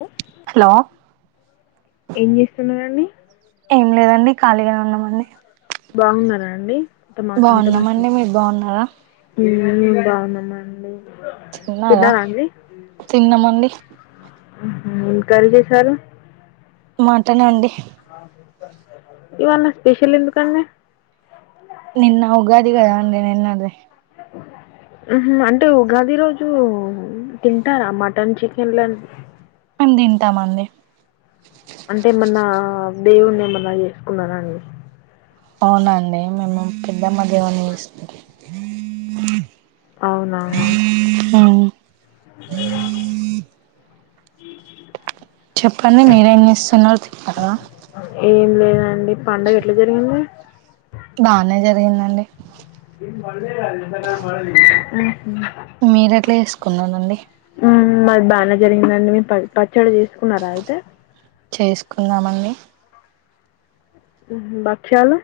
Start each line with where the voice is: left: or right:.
left: Hello
right: hello
left: ఏం చేస్తున్నండి
right: ఏం లేదండి ఖాళీగానే ఉన్నామండి
left: బాగున్నారా అండి అంత మా
right: బాగున్నామండి మీరు బాగున్నారా
left: బాగునమండి
right: తిన్నారా తిన్నమండి
left: ఇంకాలి చేసారు
right: మటన్ అండి
left: ఇవన్న స్పెషల్ ఎందుక
right: నిన్న ఉగాదిగాదా అండి నిన్నటది
left: అంటే ఉగాది రోజు తింటారా మటన్ చికెన్లని
right: అ తింటామండి
left: అంటే ఏమన్నా దేవుని ఏమన్నా చేసుకున్నరా అండి
right: అవునండి మేము పెద్దమ్మ దేవుణ్ణి చేసుకుంటాం
left: అవునా
right: ఉమ్ చెప్పండి మీరేం చేస్తున్నారు తిన్నారా హాలో
left: ఏం లేదండి పండగ ఎట్లా జరిగింది
right: బానే జరిగిందండి
left: ఇం మదది మ
right: మీరు ఎట్లా చేసుకున్నారండి
left: మాది బాగా జరిగిందండి మీ ప పచ్చడి చేసుకున్నారా అయితే
right: చేసుకున్నామండి
left: బక్షాలు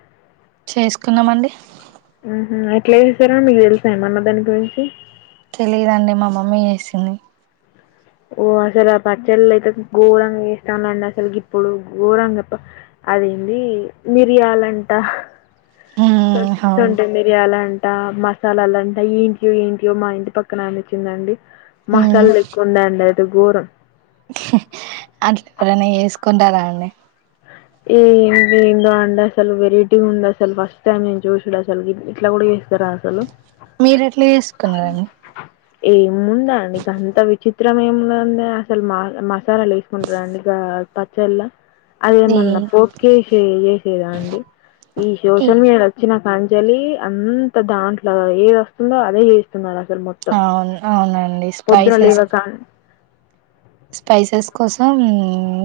right: చేసుకున్నామండి
left: ఎట్లే చేస్తారని మీకు తెలుసా మన్న దాని గురించి
right: తెలిదండి మా మమ్మీ చేసింది
left: ఓ అసలు ఆ పచ్చళ్ళ అయితే ఘోరంగా వేస్తాండి అసలుకి ఇప్పుడు ఘోరంగా అద ఏంది మిరియాలంట స
right: ఉమ్
left: సొం
right: అవును
left: మిరియాల అంటడి మసాలాలుంటా ఏంటియో ఏంటియో మా ఇంటి పక్కన అపచ్చిందండి
right: ఉమ్
left: మసాలా దకుడా అండ గోరం
right: అట్లా ఎవరైనా వేసుకు కొంటారండి
left: ఏ ఏందో అండి అసలు వెరైటీ ఉంది అసలు ఫస్ట్ టైం నేను చూసడు అసలు ఇట్లా కూడా చేస్తారా అసలు
right: మీరు ఎట్లా చేసుకున్నారండి
left: ఏముముందండి గంత విచిత్రం ఏముందంది అసలు మా మా మసాలాలు లేేసుకుంటర అండి గా పచ్చళ్ళ
right: ఈ
left: అదేమన్నా పోప్ కేసి చేసేదా అండి ఈ సోషల్ మీడియా వచ్చినం అంజలి అంత దాంట్లో ఏది వస్తుందో అదే తీస్తున్నారు
right: అవును అవునండి స్పైసెస్
left: లేవకాన్
right: స్పైసెస్ కోసం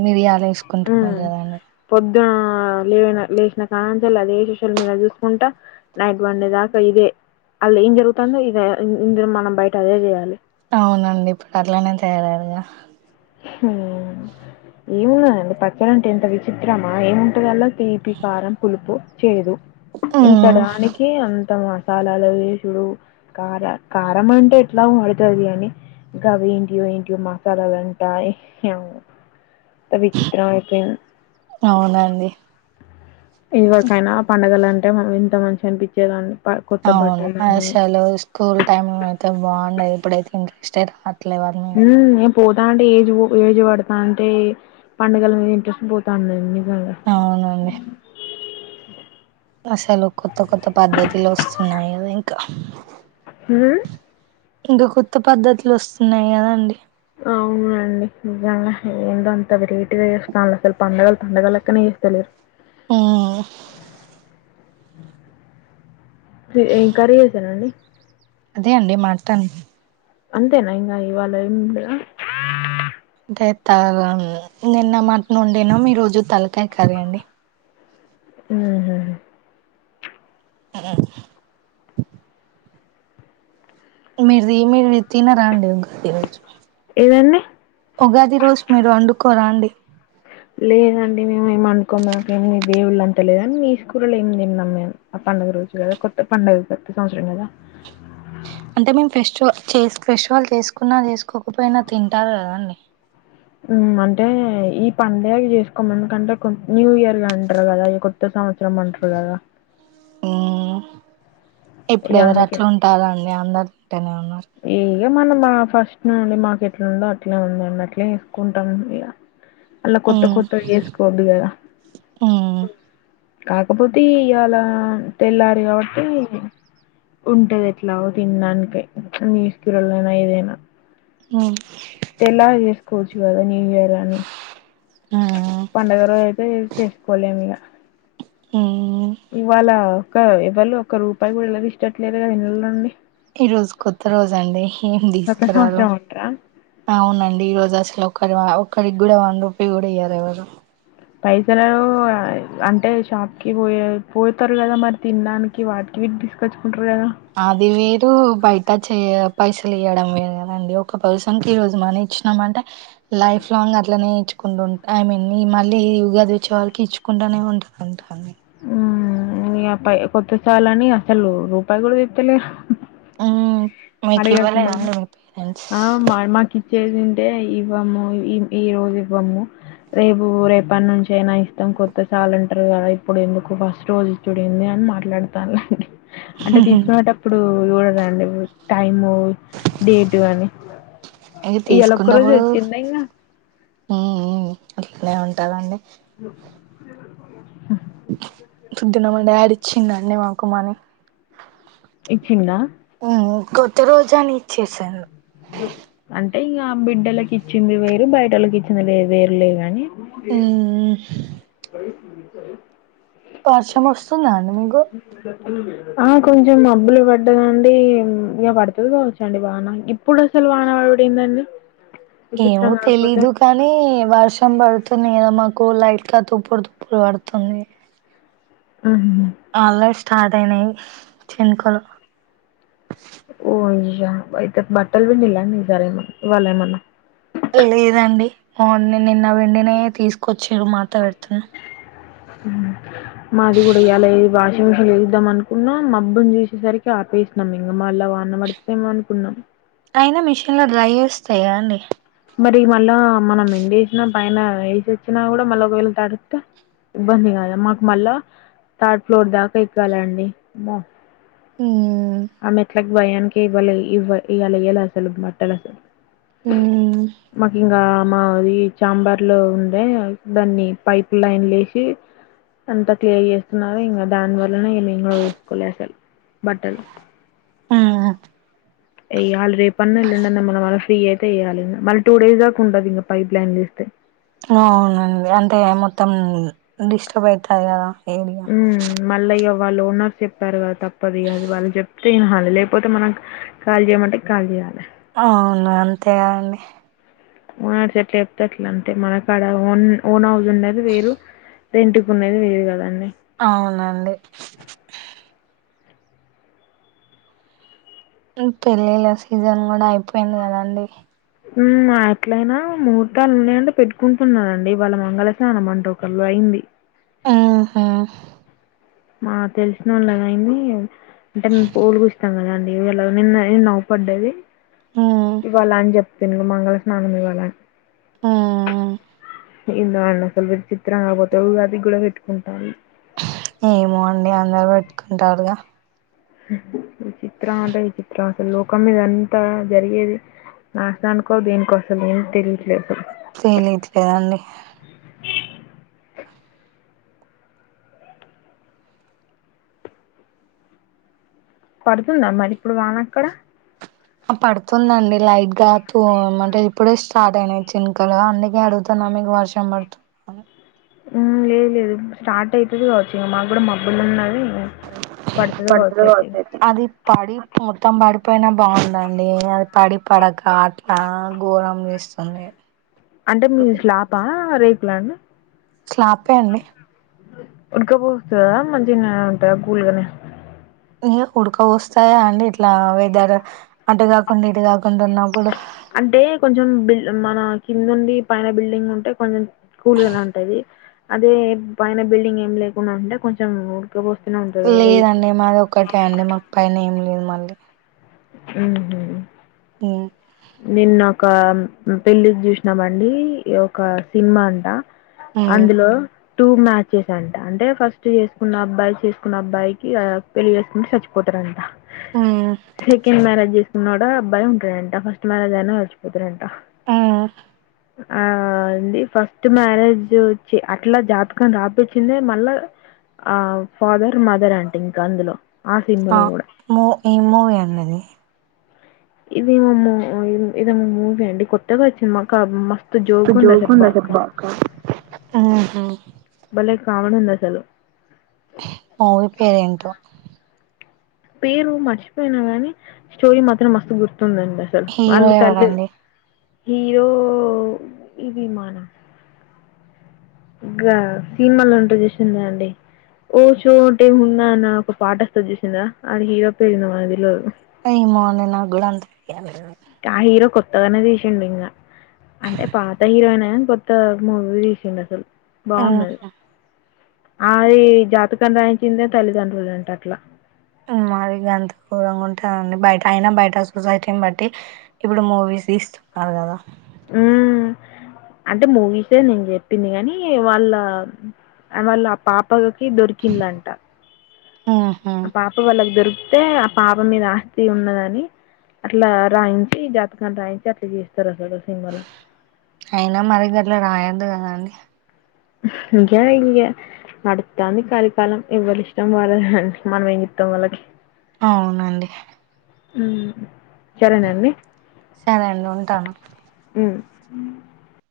right: మిర్యాల చూసుకుంటున్నాడు కదా అని
left: ఇ లే లేచిన కాణ అదే సోషల్ మీడియా చూసుకుంటా నైట్ వన్డే దాకా ఇదే అళ్ ఏం జరుగుతుందో ఇదే ఇందులో మనం బయట అదే చేయాలి
right: అవునండి ఇప్పుడు అట్లానే తయారయ్యారు గా
left: ఉమ్ ఏమున్నాదండి పచ్చడి అంటే ఎంత విచిత్రమా ఏముంట దాంట్లో తీపి కారం పులుపు చేదు ఇంత
right: ఉమ్
left: దానికి అంత కారాలు అవి ఏసుడు కార కారం అంటే ఎట్లా వాడుతాది కాని గా ఏంటి ఇవి ఏంటి మసాలాలు ఉంటాయి ఏమో చిత్ర విచిత్రం అయిపోయింది
right: అవునండి
left: ఎవరికైనా పండుగల అంటే ఇంత మంచి అనిపించేదండి
right: అవును అసలు స్కూల్ టైమ్ అయితే బాగుండేది [unintelligible] లివర్ మీద
left: హ్మ్. నేను పోతా అంటే ఏజ్ ఏజ్ పడతా అంటే పండుగల మీద ఇంట్రెస్ట్ పోతా ఉండండి
right: అవునండి అసలు కొత్త కొత్త పద్ధతులు వస్తున్నాయి అండి ఇంకా
left: ఊ
right: ఇంకా కొత్త పద్ధతులు వస్తున్నాయా అండి
left: అవునండి నిజంగా ఏందో అంత వెరైటీగా చేస్తన్నారు అసలు పండగలు పండగలు లెక్కనే చేస్త లేరు
right: ఆ
left: ఏం కర్రీ చేేసారండి
right: అదే అండి మటన్
left: అంతేనా ఇంగ ఇవాళ ఏం ఉండద
right: చేత నిన్న మట నుండినా మీ రోజు తలకాయ కరీ అండి
left: ఉహూ
right: ఆ మీరు మీరు తిన రండి ఒకగాది రోజు
left: ఏదండి
right: ఉగాది రోజు మీరు వండుకోరా అండి
left: లేదండి మేము ఏమండుకోన్నాక ఏమి దేవుళ్ళని తెలిదుని మీ స్కూలోమి త నమ్మే ఆ పండుగ రోజు కదా కొత్త పండుగ కొత్త సంవత్సరం కదా
right: అంటే మేము ఫెస్టివల్ ఫెస్టివల్ చేసుకున్నా చేసుకోకపోయినా తింటారు కదండి
left: అంటే ఈ పడుగ చేసుకోమందుకంటే న్యూ ఇయర్ అంటారు కదా ఇ కొత్త సంవత్సరం అంటారు కదా
right: ఈ
left: ఇగ
right: ఇప్పుడువరు అట్లు ఉంటారుండి అందరు టనే ఉన్న
left: ఏ ఇ మనం మా ఫస్ట్ నుండి మాకు ఎట్లా ఉందో అట్లే ఉందన్నట్లే వేసుకుంటాం ఇక అలా కొత్త
right: మ్మ్
left: కొత్తవి వేసుకోవద్దు కద
right: మ్మ్
left: కాకపోతే ఇవాలా తెల్లారు కాబట్టి ఉంటది ఎట్లాగో తినడానికి నిసుకిరల్ అయిన ఏదైనా
right: మ్మ్
left: పెళ్ళయాక చెస్ కోచ్చు కదా న్యూ ఇయర్ అని
right: మ్మ్
left: పండుగ రోజు అయితే యూస్ చేసుకోలేము ఇగ
right: మ్మ్
left: ఇవాళ ఒక ఎవళ్ళూ ఒక రూపాయి కూడా [unintelligible] ట్లేదు కదా ఇళ్లలో నుండి
right: ఈ రోజు కొత్త రోజు అండి ఏం
left: కొత్త
right: తీసుకురాలే
left: సంవత్సరం అంటరా
right: అవునండి ఈ రోజు అసలు ఒక ఆ ఒకరికి కూడా వన్ రూపి కూడా ఇయ్యారు ఎవరు
left: పైసలు అంటే షాప్ కి పోయ పోతారు కదా మరి తినడానికి వాటికి వీటికి తీసుకొచ్చుకుంటారు కదా
right: అది వేరు బయట చెయ పైసలు ఇయడం వేరు కదండి ఒక పర్సన్ క ఈ రోజు మనీ ఇచ్చినాం అంటే లైఫ్ లాంగ్ అట్లానే ఇచ్ కుండట్ ఐ మీన్ మళ్ళీ ఉగాది వచ్చే వళ్కి ఇచ్చుకుంటానే ఉంటారుంటా
left: ఊ ఇయ పై కొత్త సాలని అసలు రూపాయి కూడా దీత్తలే
right: ఊ మీకు ఇవ్వలేదా అండి మీ పేరెంట్స్
left: చేసింటే ఇవ్వము ఈ రోజు ఇవ్వము రేపు రేపుడ్నుంచి అయినా ఇస్తాం కొత్త సాలంటారు కదా ఇప్పుడు ఎందుకు ఫస్ట్ రోజు ఇచ్చుడేంది అని మాట్లాడతాను [inaudible] అంటే తీసుకునేటప్పుడు చూడకండి టైము డేటు అని
right: ఇగ
left: ఇయాల ఒక్క రోజే వచ్చిండా ఇంగ
right: ఊ ఊ అట్లనే ఉంటాదండి
left: హు
right: పుద్దున మా డాడ్ ఇచ్చిండండి మాకు మని
left: ఇచ్చింద
right: కొత్త రోజాని ఇచ్చసాను
left: అంటే ఇంకా బిడ్డలకి ఇచ్చింది వేరు బయటకి ఇచ్చింది వేరు లే కాని [inaudible] [inaudible]
right: మ్మ్ వర్షం వస్తుందా అండి మీకు
left: ఆ కొంచెం మబ్బులు పడ్డదండి ఇగ పడుతది కావచ్చండి వాన పప్పుడు అసలు వనపడుడు ఏందండి
right: ఏమో తెలీదు కానీ వర్షం పడుతు ంది కదా మాకు లైట్ గా తుప్పుడు తుప్పుడు పడుతుంది
left: ఆహ
right: అల్రడీ స్టార్ట్ అయినాయి చినుకులు
left: ఓ అయ్యా బాట్టలు పిండిరా అండి ఇవాళ ఏం అన్న
right: లేదండి మ నిన్న వెండినే తీసుకొచ్చారు మార్తా పెడుతున్నా
left: మాది కూడా ఇ్యలా వాషింగ్ మిషన్ వేదిద్దాం అనుకున్నాం మా అబ్బుని చూసేసరికి ఆపేసినాం ఇంకా మా అలా వాన పడుతది ఏమో అనుకున్నాం
right: అయినా మిషన్ లో డ్రై చేస్తాయి కదా అండి
left: మరి మళ్ళా మనం ఎం వేసినా పైన వల్సి వచ్చినా కూడా మళ్ళీ ఒకవేళ తడితే ఇబ్బంది కాదు మాకు మళ్ళా థర్డ్ ఫ్లోర్ దాకా ఎక్కాలి అండి
right: హు
left: ఆమె మెట్ల భయానికి కేవల ఇవ ఇలా ఎలా అసలు బట్టలకు
right: మ్మ్
left: మకింగా మా చాంబర్ లో ఉండే దాన్ని పైప్ లైన్ లేసి అంత క్లియర్ చేస్తున్నారుారో ఇంకా దాని వల్లనే ఏమేం కూడా వేసుకోలే అసలు బట్టలు
right: ఆహా
left: అ ఆల్ రేపు రేపున్నయేళ్ళుండన్న [inaudible] ఫ్రీ అయితే చేయాలి మళ్ళీ టూ డేస్ా ఉంటుది ఇంకా పైప్లైన్లు ఇస్తే
right: అ అవునండి అంటే మొత్తం డిస్టర్బ్ అయితది కదా ఏ [unintelligible]
left: వాళ్ళు ఓనర్స్ చెప్పారు కదా తప్ప పదిఇగ వాాల చెప్ప వినాలి లేకపోతే మనం ఖాళీ చేయమంటే ఖాళీ చేయాలి
right: ఆ అవును అంతేగాండి
left: ఓనర్స్ ఎట్ల చెప్తే అట్లా అంటే మనకడా ఓన్ ఓన్ హౌస్ ఉన్నది వేరు ఎంటకికున్నది వేరు కదండి
right: అవునండి పెళ్ళిళ్ళ సీజన్ కూడా అయిపోయింది కదండి
left: ఎట్లయినా ముహూర్తాలు ఉన్నాయింటే పెట్టుకుంటున్నారంండి ఇ వాళ్ళ మంగళసానం వంటకల్లో అయింది
right: ఆహా
left: మా తెలిసిన వాళగాయన్ని అంటే పోల్కు ఇస్తంగాద ఎలా నిన్న నిన్న న్వు పడ్డేది
right: మ్మ్
left: ఇవళ అని చెప్ప తి మంగళ స్నానం వాళన్
right: ఆ
left: ఇందు వాళ్ళని అసలురు చిత్రం కాకపోతే అది కూడా పెట్టుకుంటాి
right: ఏమో అండి అందరుూ పెట్టుకుంటారుగా
left: ఈ చిత్రం అంటే ఈ చిత్రం అసలు లోకం మీదంతా జరిగేది నాశ అనుకోాలి దేనికి అసలు ఏం తెలియట్లేదు అసలు
right: తెలియట్లేదండి
left: పడుతుందామ్ మరి ఇప్పుడు వాన అక్కడ
right: ఆ పడుతుందండి లైట్ గా త అంటే ఇప్పుడే స్టార్ట్ అయినయి చినకలు అందుకే అడుగుతున్నా మీకు వర్షం పడుతున్నా
left: లేదు లేదు స్టార్ట్ అవుతుది కావచ్చు ఇంక మాకు కూడా మాబ్బులు ఉన్నది పడుతుంది కావచ్చు
right: పడుతు
left: అయితే ఇక.
right: అది పడిపో మొత్తం పడిపోయినా బాగుందండి అది పడి పడక అట్లా ఘోరం చేస్తుంది
left: అంటే మీ శ్లాప రే పలాండి
right: స్లాపే అండి
left: ఉడకపోస్తుందా మంచినే ఉంటాయా కూల్గానే
right: ఉడక వస్తాయా అండి ఇట్లా వెదర్ అటు కాకుండా ఇటు కాకుండా ఉన్నప్పుడు
left: అంటే కొంచెం బిల్ మన కిందండి పైన బిల్డింగ్ ఉంటే కొంచెం కూల్గాలా ఉంటాది అదే పైన బిల్డింగ్ ఏమి లేకుండా ఉంటే కొంచెం ఉడకపోస్తూనే ఉంటుంది కదా వేడికి
right: లేదండి మాది ఒకటే అండి మా పైన ఏం లేదు మళ్ళీ
left: అ
right: ఉమ్
left: నిన్న ఒక పెళ్ళికి చూసినామండి ఒక సినిమా అంట
right: ఉమ్
left: అందులో టూ మ్యాచెస్ అంట అంటే ఫస్ట్ చేసుకున్న అబ్బాయి చేసుకున్న అబ్బాయికి పెళ్ళి చేసుకుంటని చచ్చిపోతారంట
right: ఆ
left: సెకండ్ మ్యారేజెస్ నోడ భయం ఉంట అంట ఫస్ట్ మ్యారజ్న హచపోతు్ర అంట
right: ఆ
left: ఆ ఇంది ఫస్ట్ మ్యారేజ్ వచ్చి అట్లా జాతకం రాపచ్చింది మళ్ళా ఆ ఫాదర్ మదర్ అంటే ఇంకా అందులో
right: ఆ
left: సినిమాలో గూడా.
right: మూ ఈ మూవీ అండి అది
left: ఇదిేమమ్మ ఇదేమమ్మూవి అండి కొత్తగా వచ్చిందండి మాకాబ్ మక
right: పెద్ద జోక్ ఉంది అస్సలు బాబూ ఆహా
left: బలే కామెడీ ఉంది అస్సలు
right: మూవీ పేరు ఏంటో
left: పేరు మర్చిపోయినా గాని స్టోరీ మాత్రం మస్తు గుర్ తుంది అండి అసలు
right: హీరో
left: వాళ్ళు తల్లి
right: ఎవరండి
left: హీరో ఇది మన గా సినిమాలుంటాడు చూసింరా అండి ఓ చోటే ఉన్నానా అన్న ఒక పాట వస్తాది చూసింరా ఆ హీరో పేరు ఏందో నాకు తెల్వదు
right: ఏమో అండి నాకూడా అంత తెల్వదు
left: ఆ హీరో కొత్తగానే తీసిండు ఇంగ అంటే పాత హీరో అయినే కొత్త మూవీ తీసిండు అసలు బాగుంది అది
right: ఉహు
left: అది జాతకం రాయించిందే తల్లిదండ్రులు అంట అట్లా
right: మరి గంత గోరంగా ఉంటారా అండి బయట అయినా బయట సొసైటీని బట్టి ఇప్పుడు మూవీస్ తీస్తున్నారు కదా
left: హుమ్మ్ అంటే మూవీసే నేను చెప్పింది గనీ వాళ్ళ వాళ్ళ ఆ పాప కి దొరికిన్లంట
right: ఉహు
left: ఆ పాప వాళ్ళకి దొరికి తే ఆ పాప మీద ఆస్తి ఉన్నదని అట్లా రాయించి జాతకాన్ని రాయించి అట్లా చేస్తారు అన్నట్టు ఆ సినిమాలో
right: అయినా మరి గట్ల రాయొద్దు కదాండి
left: ఇంకా ఇగ నడుతాంది కలికాలం ఎవరి ఇష్టం వాళ్ళది మనం ఏం జెత్తం దానికి
right: అవునండి
left: మ్ సరేనండి
right: సరే అండి ఉంటాను
left: ఉమ్ [inaudible]